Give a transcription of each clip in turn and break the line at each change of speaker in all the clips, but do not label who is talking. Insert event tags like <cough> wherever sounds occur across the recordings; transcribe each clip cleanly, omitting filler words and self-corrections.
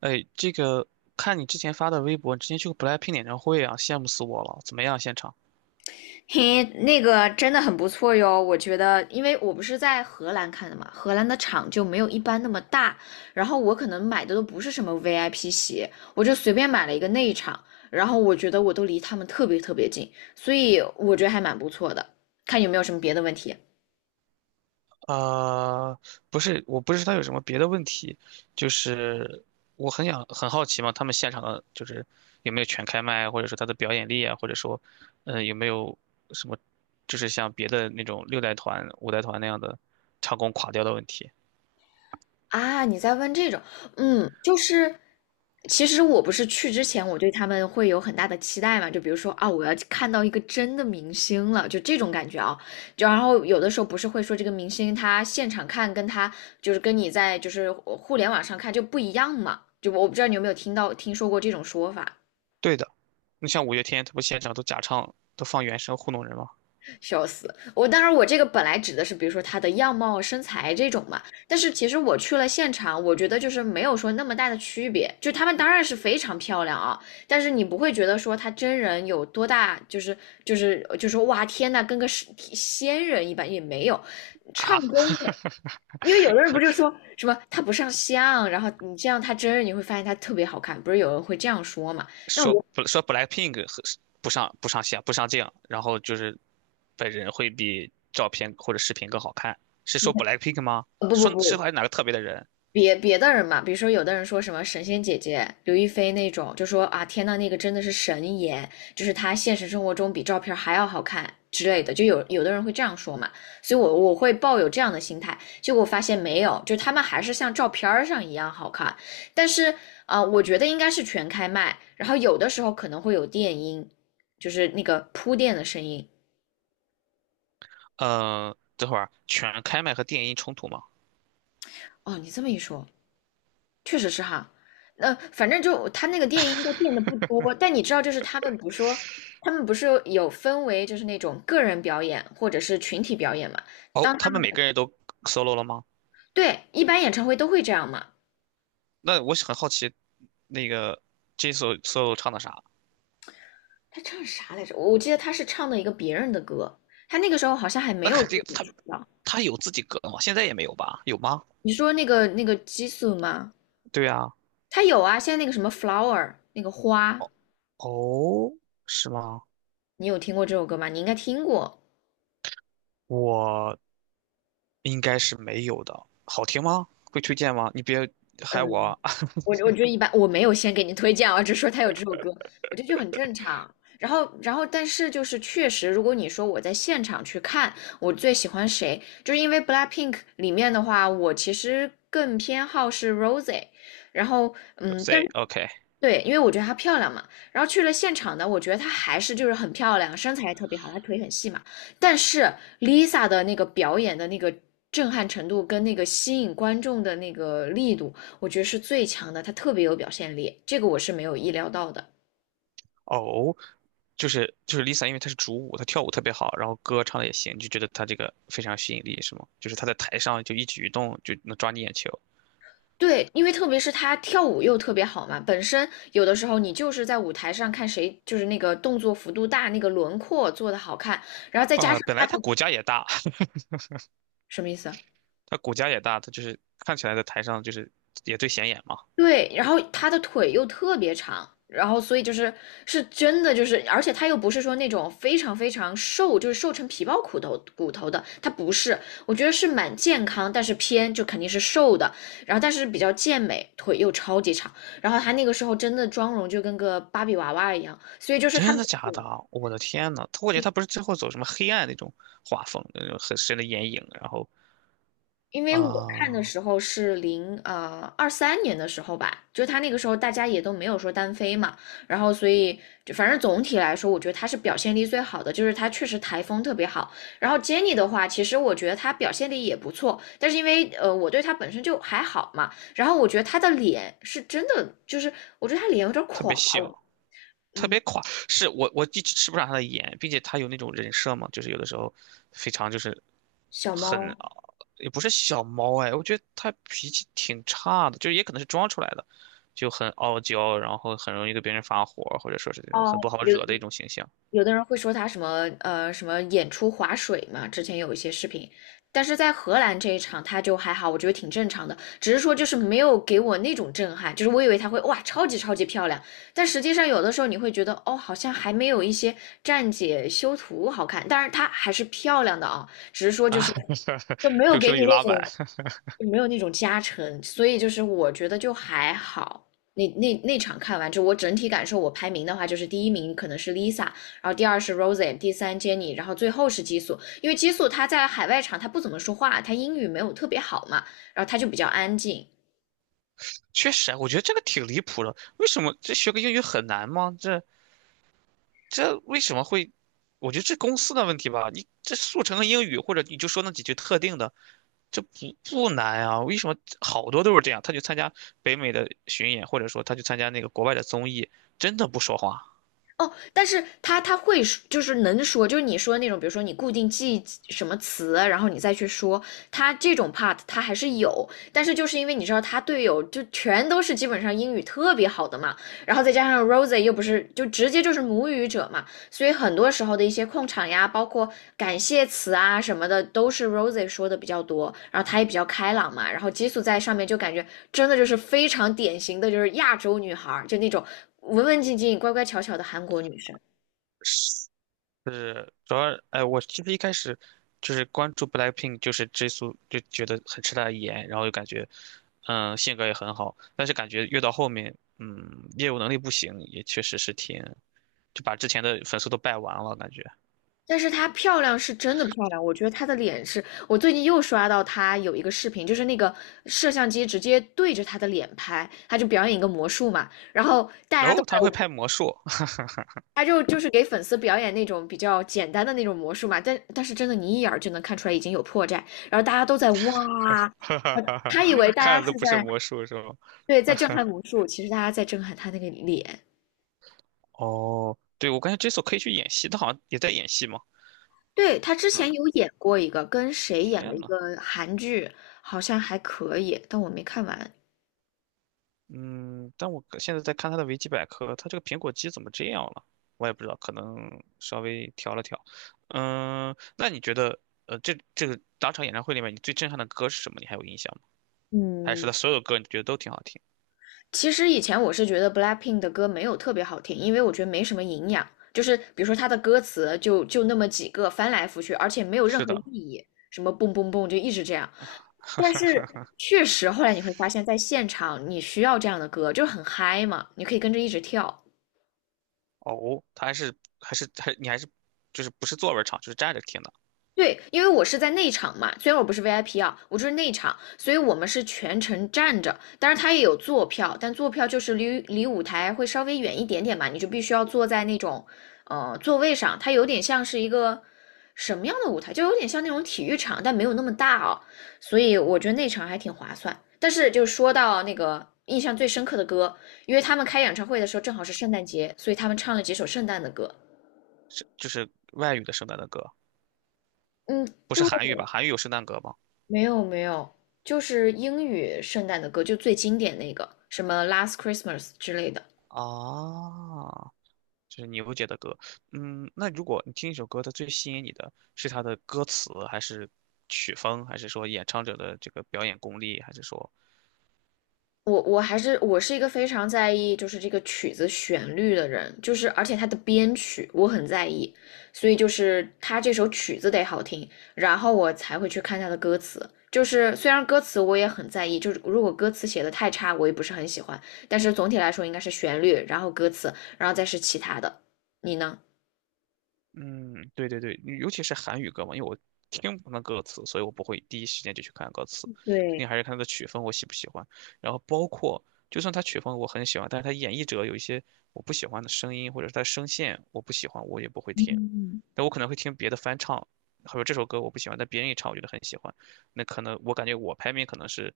哎，这个看你之前发的微博，你之前去过 BLACKPINK 演唱会啊，羡慕死我了！怎么样，现场？
嘿，那个真的很不错哟，我觉得，因为我不是在荷兰看的嘛，荷兰的场就没有一般那么大，然后我可能买的都不是什么 VIP 席，我就随便买了一个内场，然后我觉得我都离他们特别特别近，所以我觉得还蛮不错的。看有没有什么别的问题。
呃，不是，我不是有什么别的问题，就是我很想很好奇嘛，他们现场的就是有没有全开麦，或者说他的表演力啊，或者说，有没有什么，就是像别的那种六代团、五代团那样的唱功垮掉的问题？
啊，你在问这种，嗯，就是，其实我不是去之前，我对他们会有很大的期待嘛，就比如说啊，我要看到一个真的明星了，就这种感觉啊。就然后有的时候不是会说这个明星他现场看跟他就是跟你在就是互联网上看就不一样嘛，就我不知道你有没有听到听说过这种说法。
对的，你像五月天，他不现场都假唱，都放原声糊弄人吗？
笑死！我当然，我这个本来指的是，比如说她的样貌、身材这种嘛。但是其实我去了现场，我觉得就是没有说那么大的区别。就她们当然是非常漂亮啊，但是你不会觉得说她真人有多大，就是就说哇天呐，跟个是仙人一般也没有。唱
啊，
功的，因为有的
<laughs>
人不就说什么她不上相，然后你这样她真人你会发现她特别好看，不是有人会这样说嘛？那我
说
觉得
不说 BLACKPINK 和不上线不上镜，然后就是本人会比照片或者视频更好看，是说 BLACKPINK 吗？
呃不不
说是还
不，
是哪个特别的人？
别的人嘛，比如说有的人说什么神仙姐姐刘亦菲那种，就说啊天呐，那个真的是神颜，就是她现实生活中比照片还要好看之类的，就有的人会这样说嘛，所以我会抱有这样的心态，结果发现没有，就他们还是像照片上一样好看，但是我觉得应该是全开麦，然后有的时候可能会有电音，就是那个铺垫的声音。
嗯，等会儿全开麦和电音冲突吗？
哦，你这么一说，确实是哈，反正就他那个电音应该变得不多，但你知道，就是他们不说，他们不是有分为就是那种个人表演或者是群体表演嘛？当
哦，
他
他
们
们每个人都 solo 了吗？
对一般演唱会都会这样嘛？
那我很好奇，那个 Jisoo solo 唱的啥？
他唱啥来着？我记得他是唱的一个别人的歌，他那个时候好像还没
那
有
肯
自
定
己
他
出道。
有自己歌吗？现在也没有吧？有吗？
你说那个激素吗？
对啊，
他有啊，现在那个什么 flower 那个花，
哦，是吗？
你有听过这首歌吗？你应该听过。
我应该是没有的。好听吗？会推荐吗？你别害我
嗯，
啊
我觉得一般，我没有先给你推荐啊，只是说他有这首歌，我觉得就很正常。然后,但是就是确实，如果你说我在现场去看，我最喜欢谁，就是因为 BLACKPINK 里面的话，我其实更偏好是 r o s e 然后，嗯，但
z
是
o o k
对，因为我觉得她漂亮嘛，然后去了现场呢，我觉得她还是就是很漂亮，身材也特别好，她腿很细嘛。但是 Lisa 的那个表演的那个震撼程度跟那个吸引观众的那个力度，我觉得是最强的，她特别有表现力，这个我是没有意料到的。
哦，就是 Lisa，因为她是主舞，她跳舞特别好，然后歌唱的也行，你就觉得她这个非常有吸引力，是吗？就是她在台上就一举一动就能抓你眼球
对，因为特别是她跳舞又特别好嘛，本身有的时候你就是在舞台上看谁就是那个动作幅度大，那个轮廓做的好看，然后再加上
啊、本
她
来她
的
骨架也大，
什么意思啊？
她骨架也大，她就是看起来在台上就是也最显眼嘛。
对，然后她的腿又特别长，然后所以就是是真的就是，而且她又不是说那种非常非常瘦，就是瘦成皮包骨头的，她不是，我觉得是蛮健康，但是偏就肯定是瘦的，然后但是比较健美，腿又超级长，然后她那个时候真的妆容就跟个芭比娃娃一样，所以就是他。
真的假的啊？我的天呐，她我觉得她不是最后走什么黑暗那种画风，那种很深的眼影，然后
因为我看的
啊、
时候是二三年的时候吧，就他那个时候大家也都没有说单飞嘛，然后所以就反正总体来说，我觉得他是表现力最好的，就是他确实台风特别好。然后 Jenny 的话，其实我觉得他表现力也不错，但是因为我对他本身就还好嘛，然后我觉得他的脸是真的，就是我觉得他脸有点
特
垮
别小，
了
特
嗯，
别垮，是我一直吃不上他的颜，并且他有那种人设嘛，就是有的时候非常就是
小
很
猫
啊也不是小猫哎，我觉得他脾气挺差的，就是也可能是装出来的，就很傲娇，然后很容易跟别人发火，或者说是那种
哦，
很不好
有。
惹的一种形象
有的人会说他什么什么演出划水嘛，之前有一些视频，但是在荷兰这一场他就还好，我觉得挺正常的，只是说就是没有给我那种震撼，就是我以为他会哇超级超级漂亮，但实际上有的时候你会觉得哦好像还没有一些站姐修图好看，但是她还是漂亮的啊，只是说就
啊，
是
<laughs>
就没有
就
给
说
你
语
那
拉满，
种没有那种加成，所以就是我觉得就还好。那场看完之后，我整体感受，我排名的话就是第一名可能是 Lisa，然后第二是 Rosie，第三 Jenny，然后最后是激素。因为激素他在海外场他不怎么说话，他英语没有特别好嘛，然后他就比较安静。
确实啊我觉得这个挺离谱的，为什么这学个英语很难吗？这为什么会？我觉得这公司的问题吧，你这速成个英语，或者你就说那几句特定的。这不难啊，为什么好多都是这样？他去参加北美的巡演，或者说他去参加那个国外的综艺，真的不说话。
哦，但是他会说就是能说，就是你说的那种，比如说你固定记什么词，然后你再去说，他这种 part 他还是有，但是就是因为你知道他队友就全都是基本上英语特别好的嘛，然后再加上 Rosie 又不是就直接就是母语者嘛，所以很多时候的一些控场呀，包括感谢词啊什么的，都是 Rosie 说的比较多，然后她也比较开朗嘛，然后激素在上面就感觉真的就是非常典型的就是亚洲女孩就那种文文静静、乖乖巧巧的韩国女生。
是，主要，哎，我其实一开始就是关注 BLACKPINK，就是 Jisoo，就觉得很吃他的颜，然后就感觉，嗯，性格也很好，但是感觉越到后面，嗯，业务能力不行，也确实是挺，就把之前的粉丝都败完了感觉。
但是她漂亮是真的漂亮，我觉得她的脸是我最近又刷到她有一个视频，就是那个摄像机直接对着她的脸拍，她就表演一个魔术嘛，然后大
然
家都
后他会
在
拍魔术，<laughs>
他就是给粉丝表演那种比较简单的那种魔术嘛，但是真的你一眼儿就能看出来已经有破绽，然后大家都在哇，
哈哈
呃
哈哈，
他以为大
看
家
的都
是
不是
在
魔术是吗？
对在震撼魔术，其实大家在震撼他那个脸。
哦，对，我感觉 Jiso 可以去演戏，他好像也在演戏嘛。
对，他之
嗯，
前有演过一个，跟谁演了
天
一
呐，
个韩剧，好像还可以，但我没看完。
嗯，但我可现在在看他的维基百科，他这个苹果肌怎么这样了？我也不知道，可能稍微调了调。嗯，那你觉得，这个当场演唱会里面，你最震撼的歌是什么？你还有印象吗？还是
嗯，
他所有歌你觉得都挺好听？
其实以前我是觉得 BLACKPINK 的歌没有特别好听，因为我觉得没什么营养，就是比如说它的歌词就那么几个翻来覆去，而且没有任
是
何意
的，
义，什么蹦蹦蹦就一直这样。但是
<laughs>
确实后来你会发现在现场你需要这样的歌，就是很嗨嘛，你可以跟着一直跳。
哦，他还是还是还你还是就是不是坐着唱，就是站着听的，
对，因为我是在内场嘛，虽然我不是 VIP 啊，我就是内场，所以我们是全程站着。当然，它也有坐票，但坐票就是离舞台会稍微远一点点嘛，你就必须要坐在那种座位上。它有点像是一个什么样的舞台，就有点像那种体育场，但没有那么大哦。所以我觉得内场还挺划算。但是就说到那个印象最深刻的歌，因为他们开演唱会的时候正好是圣诞节，所以他们唱了几首圣诞的歌。
是就是外语的圣诞的歌，
嗯，
不是
对，
韩语吧？韩语有圣诞歌吗？
没有，就是英语圣诞的歌，就最经典那个，什么《Last Christmas》之类的。
啊，就是你不觉得歌，嗯，那如果你听一首歌，它最吸引你的是它的歌词，还是曲风，还是说演唱者的这个表演功力，还是说，
我是一个非常在意就是这个曲子旋律的人，就是而且它的编曲我很在意，所以就是它这首曲子得好听，然后我才会去看它的歌词。就是虽然歌词我也很在意，就是如果歌词写的太差，我也不是很喜欢，但是总体来说应该是旋律，然后歌词，然后再是其他的。你呢？
嗯，对对对，尤其是韩语歌嘛，因为我听不懂歌词，所以我不会第一时间就去看歌词，肯
对，
定还是看它的曲风我喜不喜欢，然后包括就算它曲风我很喜欢，但是它演绎者有一些我不喜欢的声音，或者是它声线我不喜欢，我也不会听。
嗯。
但我可能会听别的翻唱，或者这首歌我不喜欢，但别人一唱我觉得很喜欢，那可能我感觉我排名可能是，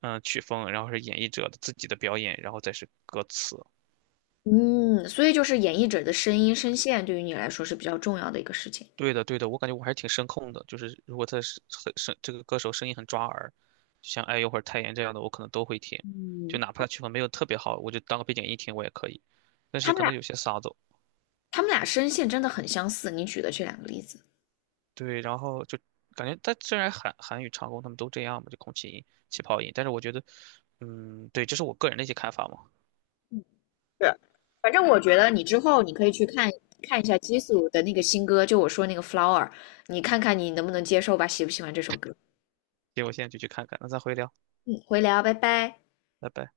嗯，曲风，然后是演绎者的自己的表演，然后再是歌词。
嗯，所以就是演绎者的声音、声线对于你来说是比较重要的一个事情。
对的，对的，我感觉我还是挺声控的，就是如果他是很声，这个歌手声音很抓耳，就像哎呦或者泰妍这样的，我可能都会听，就哪怕他曲风没有特别好，我就当个背景音听我也可以。但
他
是
们
可能
俩，
有些嗓子
他们俩声线真的很相似，你举的这两个例子。
对，然后就感觉它虽然韩语唱功他们都这样嘛，就空气音、气泡音，但是我觉得，嗯，对，这是我个人的一些看法嘛。
是，反正我觉得你之后你可以看一下激素的那个新歌，就我说那个《Flower》，你看看你能不能接受吧，喜不喜欢这首歌？
行，我现在就去看看，那咱回聊，
嗯，回聊，拜拜。
拜拜。